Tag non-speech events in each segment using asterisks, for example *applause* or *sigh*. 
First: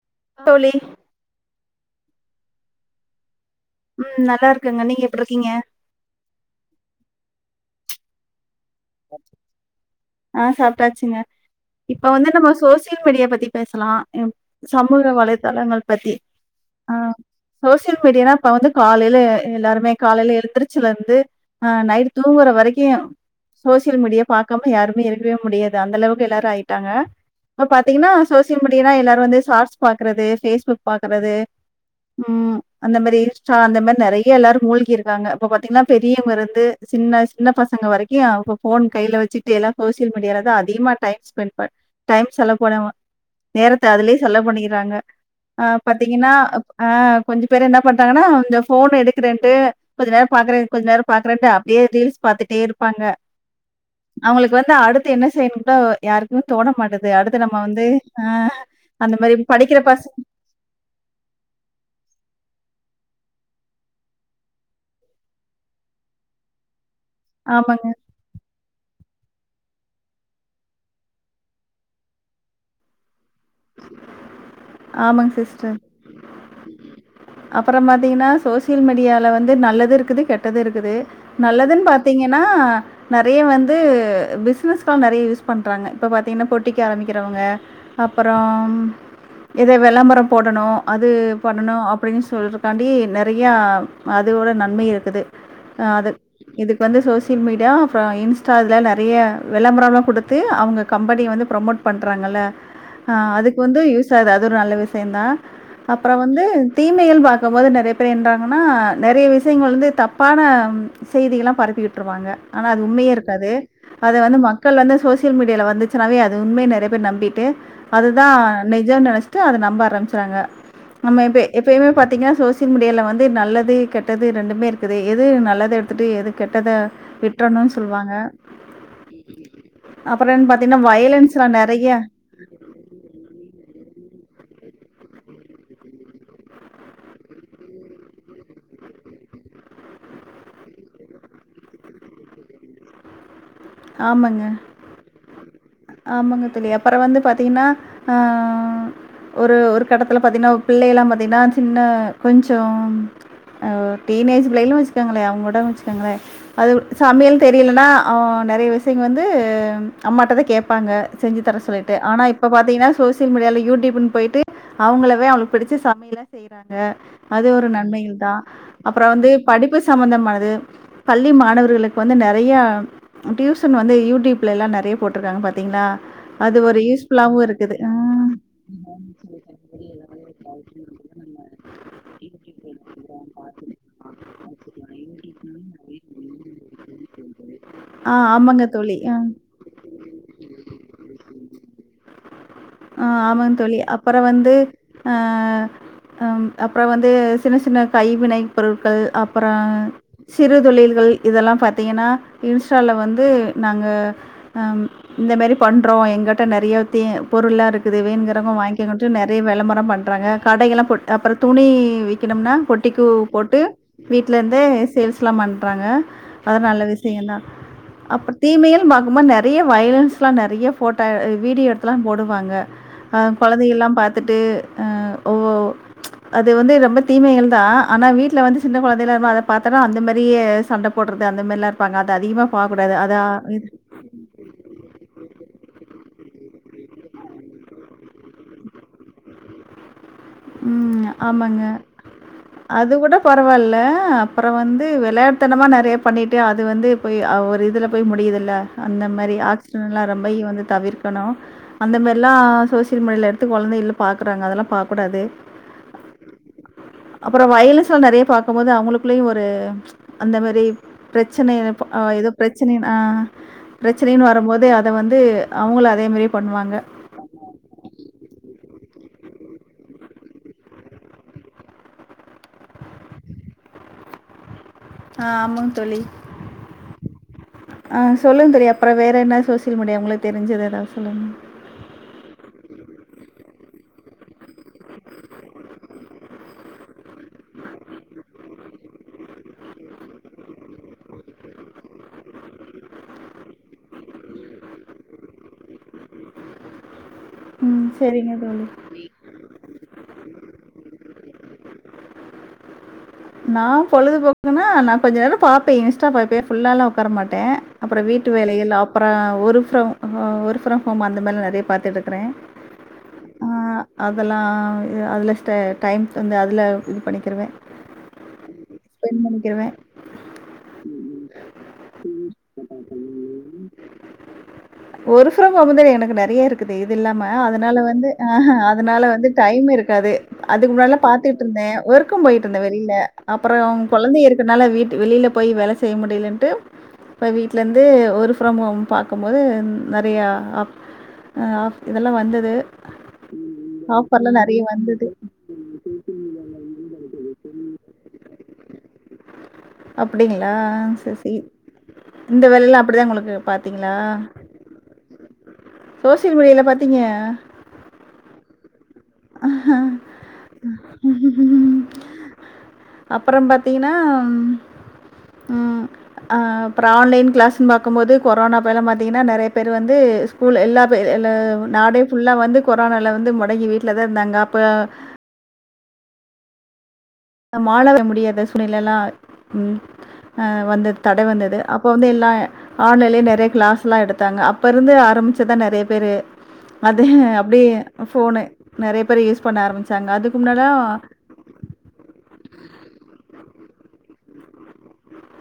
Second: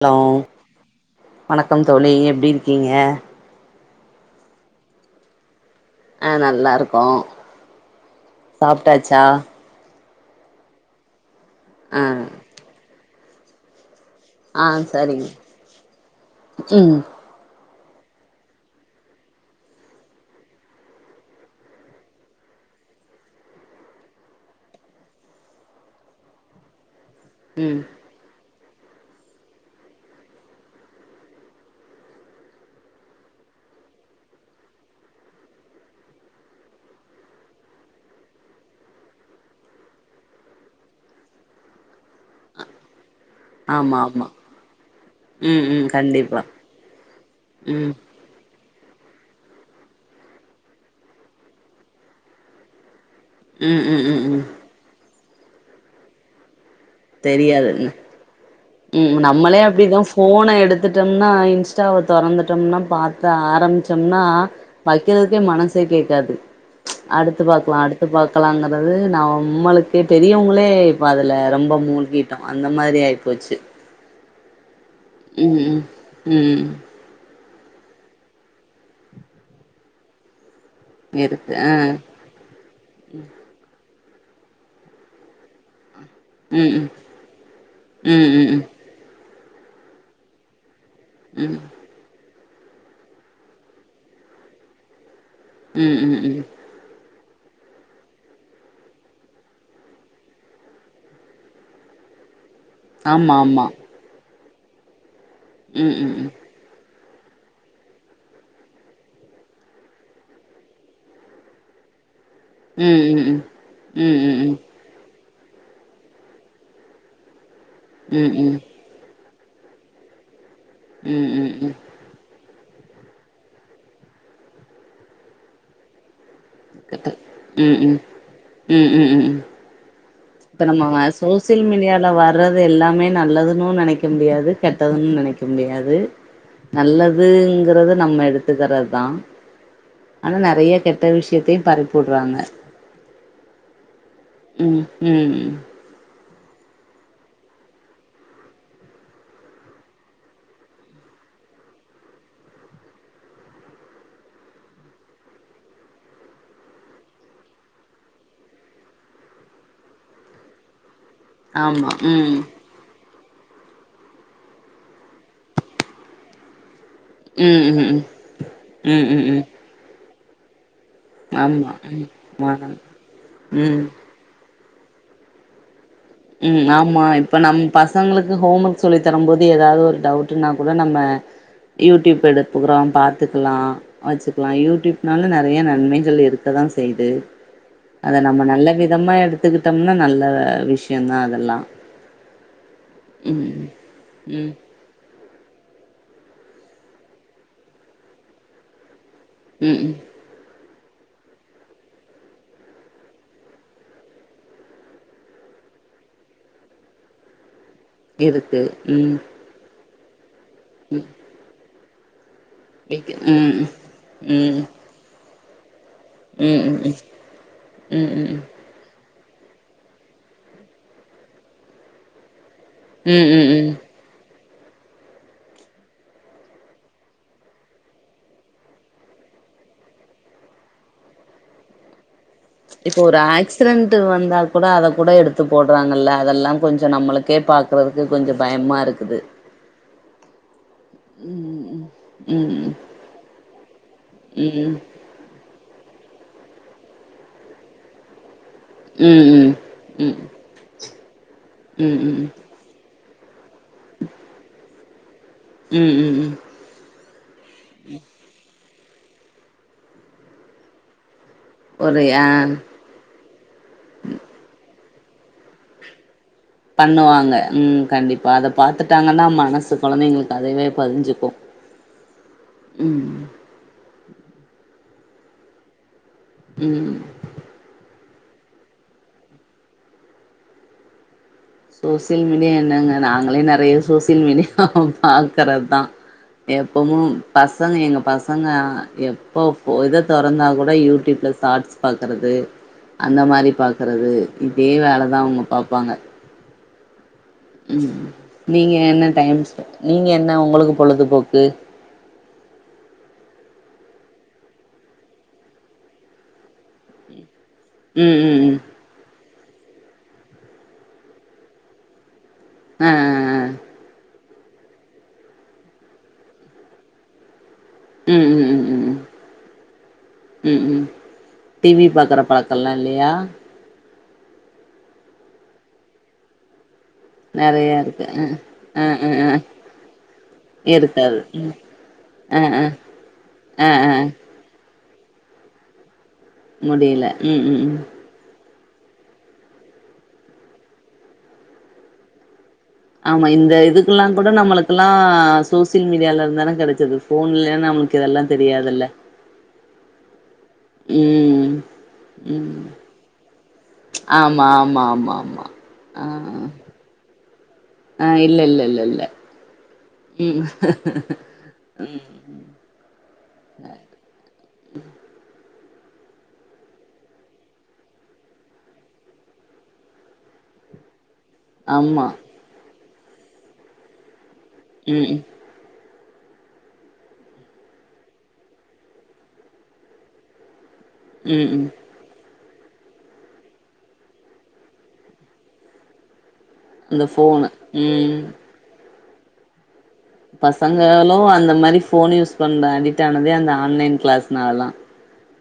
Allow தோழி வணக்கம் தோழி எப்டி இருக்கீங்க ம் நல்லா இருக்கங்க நீங்க எப்டிருக்கீங்க ஆ நல்லா இருக்கோ சாப்ட்டாச்சா ஆ சாப்ட்டாச்சுங்க ஆ இப்ப வந்து நம்ம சோசியல் மீடியா பத்தி பேசலா அ ஆ சமூக சரிங்க வலைத்தளங்கள் பத்தி ஆ ம் சோசியல் மீடியானா இப்ப வந்து காலைல எல்லாருமே காலைல எழுந்திருச்ச வந்து ஆ நைட்டு தூங்குற வரைக்கு சோசியல் மீடியா பாக்காம யாருமே இருக்கவே முடியாது அந்த அளவுக்கு எல்லாரு ஆயிட்டாங்க இப்ப ம் பாத்தீங்கன்னா சோசியல் மீடியான்னா எல்லாரு வந்து சார்ட்ஸ் பாக்கறது ஃபேஸ்புக் பாக்கறது ம் அந்த மாரி இன்ஸ்ட்டா அந்த மாரி நறைய எல்லாரு மூழ்கி இருக்காங்க இப்ப பாத்தீங்கன்னா பெரியவங்க இருந்து சின்ன சின்ன பசங்க வரைக் கு ஃபோன் கையில வச்சிட்டு எல்லா சோசியல் மீடியால தா அதிகமா டைம் ஸ்பெண்ட் பண் டைம் செலவு பன நேரத்த ஆமா அதுலயே ஆமா செலவு பண்ணிக்கறாங்க ஆ ம் ம் பாத்தீங்கன்னா கண்டிப்பா ஆ கொஞ்சோ பேர் என்ன ம் பண்டாங்கன்னா இந்த ஃபோன் எடுக்கறன்ட்டு கொஞ்ச நேரோ பாக்குற கொஞ்ச நேரோ பாக்குறன்ட்டு அப்டியே ரீல்ஸ் பாத்துட்டே இருப்பாங்க ம் ம் ம் ம் அவங்களுக்கு அடுத்து என்ன செய்ணுன்ட்டு யாருக்குமே தோண மாட்டுது அ அடுத்து நம்ம தெரியாது வந்து ஆ அந்த மாரி படிக்கிற பசங் போன எடுத் துட்டோம்னா இன்ஸ்டாவ தொறந்துட்டோம்னா பாக்க ஆரம்பிச்சோம்னா வைக்கிறதுக்கே மனசே கேக்காது அடுத்து பாக்கலா ஆமாங்க, அடுத்து பா க்கலாங்கறது நா நம்மளுக்கே பெரியவுங்களே இப்ப அதுல ரொம்ப மூழ்கிட்டோ அந்த மாரி ஆயி போச்சு ஆமாங் சிஸ்டர் ம் ம் அப்புறோ பாத்திங்கன்னா சோசியல் மீடியாவில வந்து நல்லது இருக்குது கெட்டது இருக்குது இருக்கு ஆ நல்லதுன் பாத்தீங்கன்னா நெறைய வந்து பிஸ்னஸ்கலா நெறைய யூஸ் பண்றாங்க இப்ப பாத்தீங்கன்னா ம் பொட்டிக் ம் ஆரம்பிக்கிறவங்க ம் ம் ம் அப்புறம் எதோ விளம்பரம் போடணு அது ம் பண்ணணு அப்டின்னு சொல் தாண்டி நறையா அதோட நன்மை இருக்குது ம் அது ம் ம் இதுக் கு வந்து சோசியல் மீடியா அப்புறோ இன்ஸ்டா இதுல நறைய விளம்பரோலா குடுத்து அவுங்க கம்பெனி வந்து ப்ரொமோட் பண்றாங்க அ ஆமா அதுக்கு ஆமா வந்து யூஸ் ஆது அது ஒரு நல்ல விஷயோந்தா ம் அப்புறோ ம் வந்து தீமைகள் பாக்கும்போது நறைய பேர் என்றாங்கன்னா நறைய விஷயங்கள் வந்து தப்பான செய்திகள்லா பரப்பி வுட்ருவாங்க ஆனா அது ம் உண்மையே ம் ம் ம் ம் இருக்காது அத வந்து ம் ம் ம் மக்கள் வந்து சோசிய யல் மீடியால வந்துச்சுனாவே அது உண்மை நெறைய பேர் நம்பிட்டு அதுதா ம் நெ ஜோனு நெனச்சுட்டு அத நம்ப ஆரம்பிச்சராங்க நம ம் எப்ப ம் ம் எப்பைமே பாத்தீங்கன்னா சோசி தின் முடியல வந்து நல்லது கெட்டது ரெண்டுமே இருக்குது எது நல்லது எடுத்துட்டு எது கெட்டத கரெக்ட்டு விட்டர்ணு ம் ம் சொல்லுவாங்க ம் ம் ம் ம் அப்புறன் பாத்தீங்னா வயலன்ஸ்ல நறையா பிறது எல்லாமே நல்லதுன்னு நெனைக்க முடியாது கெட்டதுன்னு நெனைக்க முடியாது நல்லதுங்கறத நம்ம எடுத்துக்கற தா ஆனா நறைய கெட்ட விஷயத்தையு பறிப்புடுறாங்க ஆமாங்க. ம் ம் ஆமாங்க தோழி அப்பற வந்து பார்த்தீங்கன்னா அ ஒரு ஒரு கட்டத்துல பாத்தீங்கன்னா பிள்ளகள் எல்லாம் பாத்தீங்கன்னா சின்ன கொஞ்சம் அ டீனேஜ் பிள்ளைகளு வச்சுக்கோங்ளே அவுங் கூட வச்சுக்கோங்ளே அது சமையல் தெரியலன்னா அ நெறைய விஷ்யங் வந்து அம்மாட்டதா கேப்பாங்க செஞ்சு தர ஆமா சொல்லிட்டு ஆனா ம் இப்ப பாத்தீங்கன்னா சோசி சோசியல் மீடியால யூடியூப்ன்னு போயிட்டு அவுங்களவே அவளுக்கு பிடிச்ச சமையல்ல செய்றாங்க அது ம் ஒரு ம் ம் நன்மைகள் தா ம் அப்றோ ம் வந்து ம் படிப்பு சம்பந்தமானது பள்ளி ஆமா மாணவர்களுக்கு ம் வந்து நறையா மாறாங்க டியூசன் ம் வந்து யூடியூப்ல எல்லா நறைய போட்ருக்காங்க பாத்தீங்ளா ம் ஆமா இப்ப நம் பசங்களுக்கு ஹோம் ஒர்க் சொல்லி தரும் போது ஏதாவது ஒரு டவுட்ன்னா கூட நம்ம யூடியூப் எடுப்புகுறோ பார்த்துக்லா வச்சுக்லா யூடியூப்னாலு நறைய நன்மைகள் இருக்கதா செய்து அத ஆ நம்ம ஆமாங்க நல்ல தோழி. அ. விதமா எடுத்துக்கிட்டோம்னா நல்ல விஷயதா அதெல்லா ஆ ஆமாம் ம் தோழி அப்பறம் ம் வந்து அ அப்புறம் வந்து சின்ன சின்ன கைவினை பொருட்கள் அப் அப்புறோ ம் ம் சிறு தொழில்கள் இதெல்லா பாத்தீங்கன்னா இன்ஸ்டால வந்து நாங்க அம் இந்த மாரி பண்றோ எங்கிட்ட நறையா தே பொருளா இருக்குது வேனுங்கிறவுங்க இருக்கு வாங்கிக்கங்ட்டு ம் நறைய விளம்பரம் பண்றாங்க கடைகல்லா போட் அப்பற துணி விக்கணும்னா ம் பொட்டிக்கு ம் போட்டு ம் வீட்ல ம் இருந்தே சேல்ஸ்லா பண்றாங்க அ ம் ம் நல்ல ம் விஷய தா அப்ற ம் தீமையில் பாக்கமா நிறைய வைலன்ஸ்ல்லாம் நிறைய போட்டோ வீடியோ எடுத்துல்லாம் போடுவாங்க அ ம் ம் ம் கொழந்தைகள்லா பார்த்துட்டு அ ஒ அது வந்து ரொம்ப தீமைகள் தான் ஆனா வீட்டுல வந்து சின்ன குழந்தைகள்ல்லா இருக்கும்போது அத பாத்தாம்னா அந்த மாறியே சண்ட போட்டுறது அந்த மாறில்லாம் இருப்பாங்க அது அதிகமா போக்கூடாது அதா விட்டு வந்தா கூட அத கூட எடுத்து போட்றாங்கல்ல அதெல்லா கொஞ்ச நம்மளுக்கே பார்க்கறதுக்கு கொஞ்ச பயமா இருக் அது ம் ஆமாங்க ம் அது கூட பரவால்ல அப்ற ம் ம் வந்து விளையா ட்டுத்தனமாக நெறையா பண்ணிட்டு அது வந்து போய் ஒரு இதில போய் முடியிதில்ல அந்த மாரி ம் ம் ஆக்சிடன்ல்லா ரொம்பயி வந்து தவிர்க்கணு அந்த ம் மாரிலா சோசியல் மீடியல த்து கொழந்தையில்லு பாக்குறாங்க அதெல்லா பாக்கூடாது ம் ம் ம் அப்றோ வய்லன்ஸ்ல நெறைய பாக்கும் போது அவுங்களுக்குள்ளயு ஒரு அந்த மாரி பிரச்சனை ஆ எதோ பிரச்சனை ஆ பிரச்சனைன்னு வரும்போது அத வந்து அவங்கள அதே மாரியே பண்ணுவாங் பண்ணுவாங்க ம் கண்டிப்பா அத பாத்துட்டாங்கன்னா மனசு கொழந்தைங்களுக்கு அதுவே பதிஞ்சுக்கு ம் ஆ ஆமாங் தோழி ம் ஆ சொல்லுங்க தெரியு அப்பற வேற என்ன சோசியல் மீடியா உங்களுக் தெரிஞ்சது எதாவது சொல்லுங்க சோசியல் மீடியா என்னங்க நாங்களே நெறைய சோசியல் மீடியா பாக்குறதுதா எப்பமு பசங்க எங்க பசங்க எப்போ இதை தொறந்தா கூட யூடியூப்ல ஷார்ட்ஸ் பாக்கறது அந்த மாரி பாக்கறது இதே வேலை தா அவங்க பாப்பாங்க ம் சரிங்க தோழி. நீங்க என்ன டைம்ஸ் நீங்க என்ன உங்களுக்கு பொழுது போக்கு நா பொழுதுபோக்குன்னா நா கொஞ்சு நேர பாப்பே இன்ஸ்டா பாப்பே ஃபுல்லாலா உக்கார மாட்டே அப்புறோ ம் வீட்டு ம் ம் வேலைகள் அப்புறோ work from work from home அந்த மாரி நெறேய பாத்துட்டுருக்குறே ஆ ஆ ஆ அதெல்லா அதுல ஸ்ட டைம் வந்து அதுல இது பண்ணிக்கிருவே ம் ம் ம் ம் பண்ணிக்கிறுவே ம் ம் டி வி பாக்குற பழக்கோல்லா இல்லையா ஒர்க் ஃப்ரம் ஹோம் அதுல எனக்கு நெறைய இருக்கு இருக்குது இது இல்லாம நெறைய அதனால இருக்கு வந்து ஹ அ அதனால அ வந்து அ டைம் இருக்காது அதுக்கு முன்னாடில்லா இருக்காது பாத்துட்டு ம் இருந்தே ஒர்க்கு அ போயிட்டு இருந்தே அ வெளியில அப்புறோ அ அ கொழந்தைக இருக்கனால வீட்டு வெளியில போய் வேலை செய்ய முடியலன்னு ட்டு முடியல இப்ப ம் ம் வீட்டுல ம் இருந்த ஒரு ஃபிரம் ஹோம் பாக்கும்போது நெறையா ஆப் ஆப் இதெல்லா வந்தது ஆமா இந்த இதுக்கெல்லா கூட ஆஃபர்லாம் நெறைய நம்மளுக்கெல்லா வந்தது. சோசியல் மீடியால இருந்தான கிடைச்சது போன்ல நமக்கு இதெல்லா தெரியாதுல்ல அப்டிங்களா சரி சரி ம் இந்த ம் வேலைலா அப்டிதா உங்களுக்கு பாத்தீங்களா ஆமா ஆமா ஆமா ஆமா ஆ சோசியல் மீடியால பாத்தீங்க ஆ இல்ல இல்ல இல்ல இல்ல உம் உம் அப்பறோ பாத்தீங்கன்னா ம் அ அப்புறோ ஆன்லைன் கிளாஸ்னு பாக்கும்போது கொரோனா அப்பியேல்லா பாத்திங்கன்னா நெறைய பேர் வந்து ஸ்கூல் எல்லா பேர் எல்லா நாடே ஆமா புல்லா வந்து கொரோனால வந்து மொடங்கி வீட்ல தா இருந்தாங்க அப்ப ம் மாழ முடியாத சூழ்நிலைல்லா ம் ஆ வந்தது தடை ம் வந்தது அ ம் அப்போ வந்து எல்லா ஆன்லைன்லேயே நெறைய கிளாஸ்லா எடுத்தாங்க அப்ப இருந்து ஆரம்பிச்சதா நெறைய பேர் அது அந்த ஃபோனு அப்டியே ம் போனு நெறைய பேரு யூஸ் பண்ண ஆரம்பிச்ச பசங்களு அந்த மாரி போன் யூஸ் ரொம்ப அடிட் ஆனதே அந்த ஆன்லைன் கிளாஸ்னால தா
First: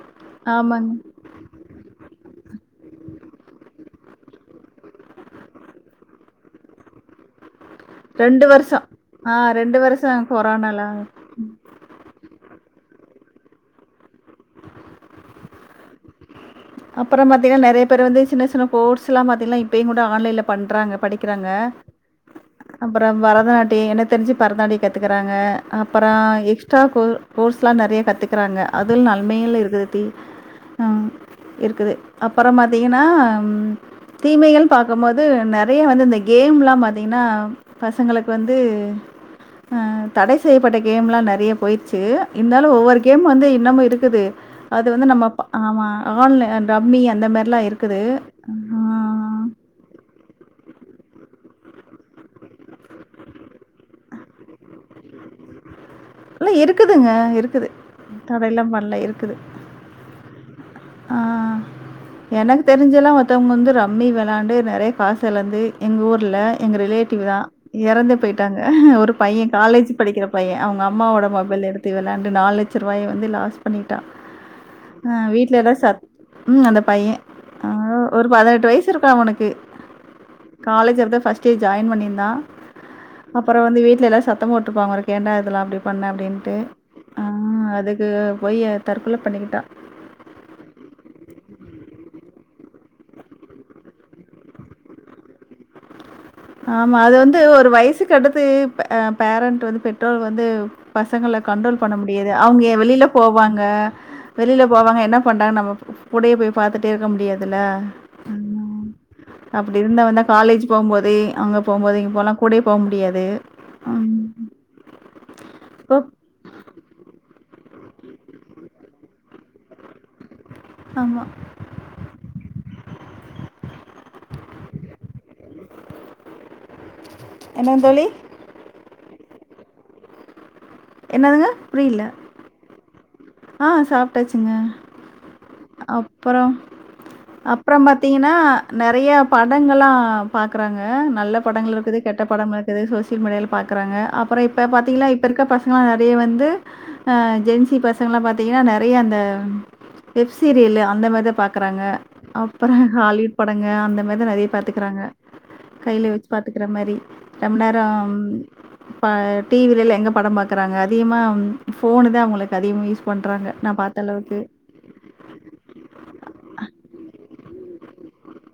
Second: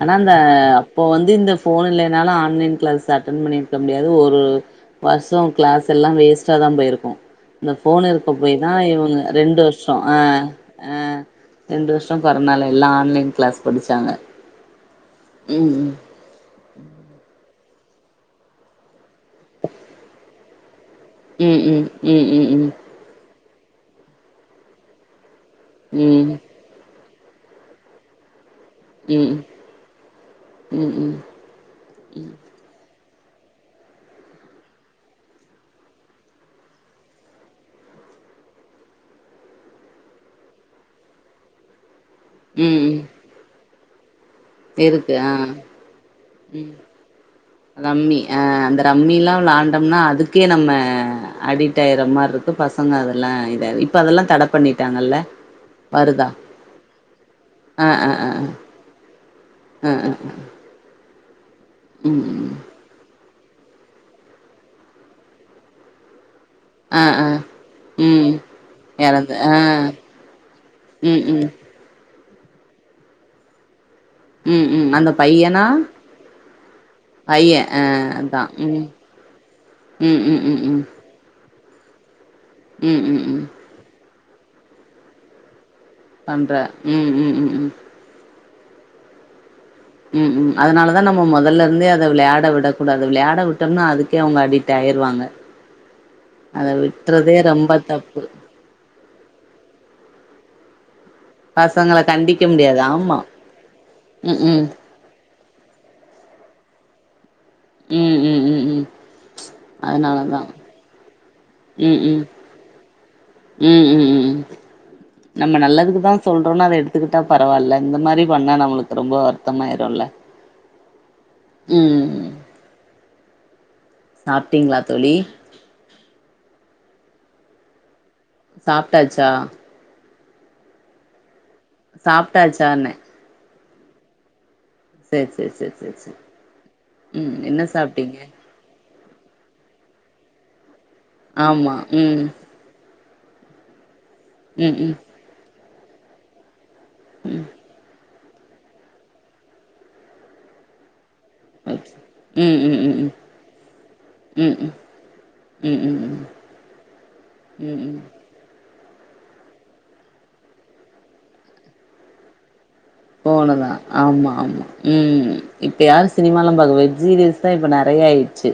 ஆனா அந்த ஆமாங்க. அப்போ வந்து இந்த போன் இல்லைனாலு ஆன்லைன் கிளாஸ் அட்டன் பண்ணிருக்க முடியாது ஒரு வருஷம் கிளாஸ் எல்லா வேஸ்ட்டா தா போயிருக்கு இந்த போன் இருக்க போய் தா வருஷம். இவங்க ஆ ரெண்டு வருஷோ ஆ வருஷம் கொரோனால ஆ ரெண்டு வருஷோ கொரோனால எல்லா ஆன்லைன் கிளாஸ் படிச்சாங்க உம் உம் அப்புற பாத்தீங்கன்னா நெறைய பேரு வந்து சின்ன சின்ன கோர்ஸ் எல்லா பாத்தீங்கன்னா இப்பயு கூட ஆன்லைன்ல பண்றாங்க படிக் உம் உம் உம் உம் உம் அப்புற பரதநாட்டிய எனக்கு தெரிஞ்சு பரதநாட்டிய கத்துக்கறாங்க ம் அப்பறோ ம் எக்ஸ்ட்ரா கோ கோஸ்லா நெறைய கத்துக்குறாங்க அதுல ம் ம் நன்மைகளு இருக்குது தீ ம் ஆ ம் இருக்குது அப்புற பாத்தீங்கன்னா ம் தீமைகள் பாக்கும்போது நெறைய வந்து இந்த கேம்லா பாத்திங்கன்னா பசங்களுக்கு வந்து தடை செய்யப்பட்ட கேம்லா நெறையா போயிடுச்சு இருந்தாலு ம் ம் ஒவ்வொரு கேம் வந்து இன்னமு இருக்குது அது வந்து இருக்கு நம்ம ஆ ஆமா ஆன்லை ம் ரம்மி அந்த மாரிலா இருக்குது ரம்மி ஆ ஆ அந்த ரம்மில்லா விளாண்டோம்னா அதுக்கே நம்ம அடிக்ட்டாயிர மாரி இருக்கு பசங்க அதெல்லா இத இப்ப அதெல்லா தடை பண்ணிட்டாங்கல்ல வருதா எல்ல இருக்குதுங்க இருக்குது தடைல்லா பண்ல இருக்குது அ அ ஆ உம் எனக் தெரிஞ்செல்லா ஒருத்தவங்க வந்து ரம்மி வெளாண்டு நெறைய காஸ் எழந்து எங்க ஊர்ல எங்க ஆ ரிலேட்டிவ் ஆ தா எறந்து ம் போயிட்டாங்க ஒரு எறந்து பைய ஆ காலேஜு படிக்கிற பைய அவங்க அப் ம் அம்மாவோட ம் மொபைல்ல எடுத்து வெள்ளாண்டு நால் லட்ச ரூபாய வந்து லாஸ் பண்ணிட்டா ம் ம் அந்த ஆ வீட்ல பையனா எல்லா ச உம் அந்த பைய அ ஒரு பதினெட்டு வயசு இருக்கு அவனுக்கு உம் உம் உம் உம் சே ஜாயின் பண்ணியிருந்தா ம் ம் அப்பறோ வந்து வீட்ல எல்லாரு சத்த போட்ருப்பாங்க்ளாருக்கு ஏண்டா இதெலா அப்டி பண்ண பண்ற அப்டின்ட்டு ம் ம் அ ம் ம் அதுக்கு போயி தற்கொல பண்ணிக்கிட்டா உம் உம் அதனாலதா நம்ம மொதல்ல இருந்தே அத விளையாட விடக்கூடாது விளையாட விட்டோம்னா அதுக்கே அவங்க அடிட் ஆயிருவாங்க *inaudible* ஆமா அது விட்றதே வந்து ஒரு ரொம்ப தப்பு வயசுக்கடுத்து பே அ பேரண்ட் வந்து பெற்றோர்க வந்து பசங்கள கண்ட்ரோல் பண்ண பசங்கள முடியாது கண்டிக்க அவங்க எ முடியாது வெளியில ஆமா போவாங்க ம் ம் வெளியில போவாங்க என்ன பண்றாங் நம்ம கூடயே போய் பாத்துட்டே இருக்க முடியாது தில்ல ம் அப்டி இருந்தா வந்தா அதனாலதா காலேஜு போம்போதே அங்க போகும்போது ம் இங் ம் போலா கூடயே போக் முடியாது ம் *inaudible* நம்ம நல்லதுக்கு பப் தா சொல்றோன் அத எடுத்துக்கிட்டா பரவால்ல இந்த மாரி பண்ணா நம்முளுக் ரொம்போ வருத்தமாயிருல ஆம்மா உம் சாப்ட்டீங்க்ளா தோழி என்னங் தோழி சாப்ட்டாச்சா என்னதுங்க புரியல சாப்ட்டாச்சான்னே ஆ சாப்ட்டாச்சுங்க சேரி சேரி சேரி சேரி சேரி அப்பறோ ம் என்ன அப்றோ சாப்ட்டீங்க பாத்தீங்கனா நெறைய படங்கள்ளா பாக்கறாங்க நல்ல ஆமா படங்கள் இருக்குது கெட்ட ம் படங்கள் இருக் பிறகு சோசியல் மீடியால்ல பாக்கறாங்க அப்பறோ இப்போ ம் ம் பாத்தீங்ளா இப்போ இருக்க பசங்களா நெறைய வந்து ஆ ஜென்சி பசங்க்ல்லா பாத்தீங்கனா நெறைய அந்த வெப் சீரியலு அந்த மேர்தா பா க்றாங்க ஓகே ம் அப்பற ம் ம் ம் ஹாலிவுட் படங்க அந்த மேர்தா நெறைய ம் ம் பாத்துக்கறாங்க ம் ம் கையில வச்சு ம் பாத்துக்கற மாரி ரொம்ப ம் ம் நேரம் இப்ப டி வி லெல்லா எங்க படம் பாக்கறாங்க அதிகமா ம் ஃபோனு தா அவங்களுக்கு அதிகமே ஃபோனதா ஆம்மா ஆமா உம் இப்ப யாரு சினிமால்லா பாக்க போய் வெப் சீரியஸ் தா இப்ப நெறைய ஆயிட்ச்சு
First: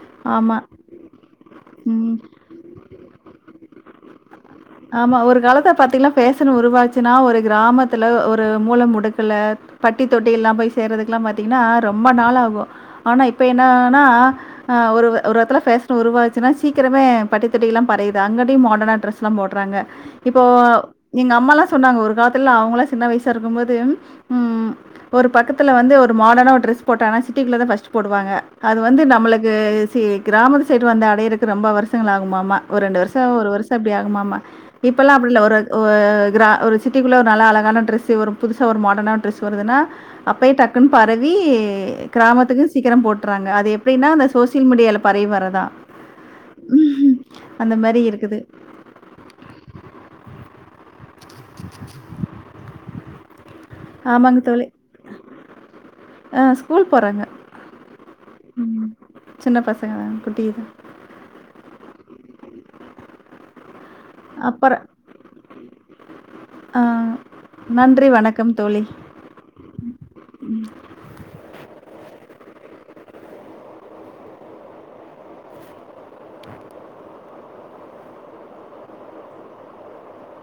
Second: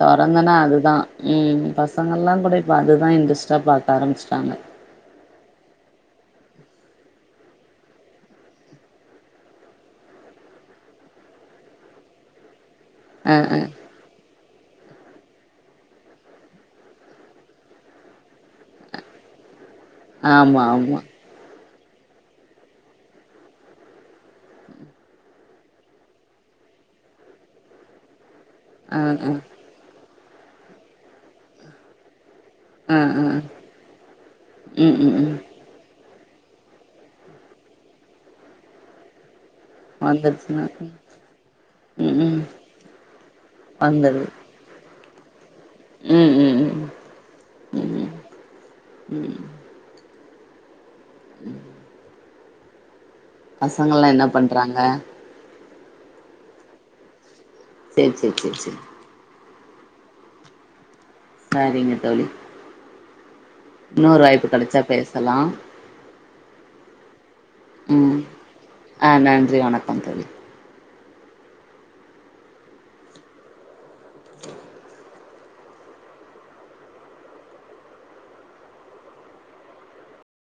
தொறந்தனா ஆமா அது தா ம்ம் ம். பசங்கள்லா கூட இப்போ அதுதா இன்ட்ரெஸ்ட்டா பாக்க ஆரமிச்சட்டாங்க ஆமா ஒரு காலத்தல பாத்தீங்கனா ஃபேஷன் உருவாச்சுனா ஒரு கிராமத்துல ஒ ஒரு மூல முடுக்குல்ல பட்டி தொட்டியெல்லாம் போய் சேர்ரதுக்லா பாத்தீங்கனா ரொம்ப நாள் ஆகு ஆனா அ இப்ப அ என்னான்னா அ ஒருவ ஒரு எடத்தில ஃபேஷன் உருவாச்சுனா சீக்கிரமே பட்டித்தொட்டிக்லா பரயிது அங்கடி மாடனான ட்ரெஸ்லா போட்றாங்க இப்போ ஆமா ஆமா எங்க அம்மால்லா சொன்னாங்க ஒரு காலத்துல்ல அவங்களா சின்ன வயசா இருக்கும் போது உம் ஒரு பக்கத்துல வந்து ஒரு மாடர்னா ஒரு ட்ரெஸ் போட்டானா சிட்டிக்குல தா ஃபர்ஸ்ட் போடுவாங்க அது அ வந்து அ நம்மளுக்கு சி கிராமத்து சைடு வந்து அடையறக்கு ரொம்ப வருஷங்கள் ஆகுமாமா ஒரு அ ரெண்டு வருசோ அ ஒரு வருசோ அப்டி ஆகுமாமா ம் இப்பெல்லா ம் அப்டி ம் இல்ல ஒரு வருச ஒ அ க்ரா ஒரு சிட்டிக்குள்ளே ஒரு நல்லா அழகான ட்ரெஸ்சு ஒரு புதுசா ஒரு மாடனான ட்ரெஸ் வருதுன்னா அப்பயே வந்துருச்சுன்னா டக்குன் பரவி ம் ம் கிராமத்துக்குன் சீக்கரோ போட்றாங்க அது எப்டின்னா வந்தது அந்த சு சோசியல் மீடியால பரவி வரதா ம் ம் ம் அந்த மாரி இருக்குது ம் உம் பசங்கள்லா என்ன பண்றாங்க அ ஸ்கூல் போறாங்க சேரி சேரி சேரி சேரி ம். சின்ன பசங்க தா குட்டிதா சரிங்க தோழி இன்னோரு வாய்ப்பு கெடச்சா பேசலா அ நன்றி ம் வணக்கம் தோழி ஆ நன்றி வணக்கம் தோழி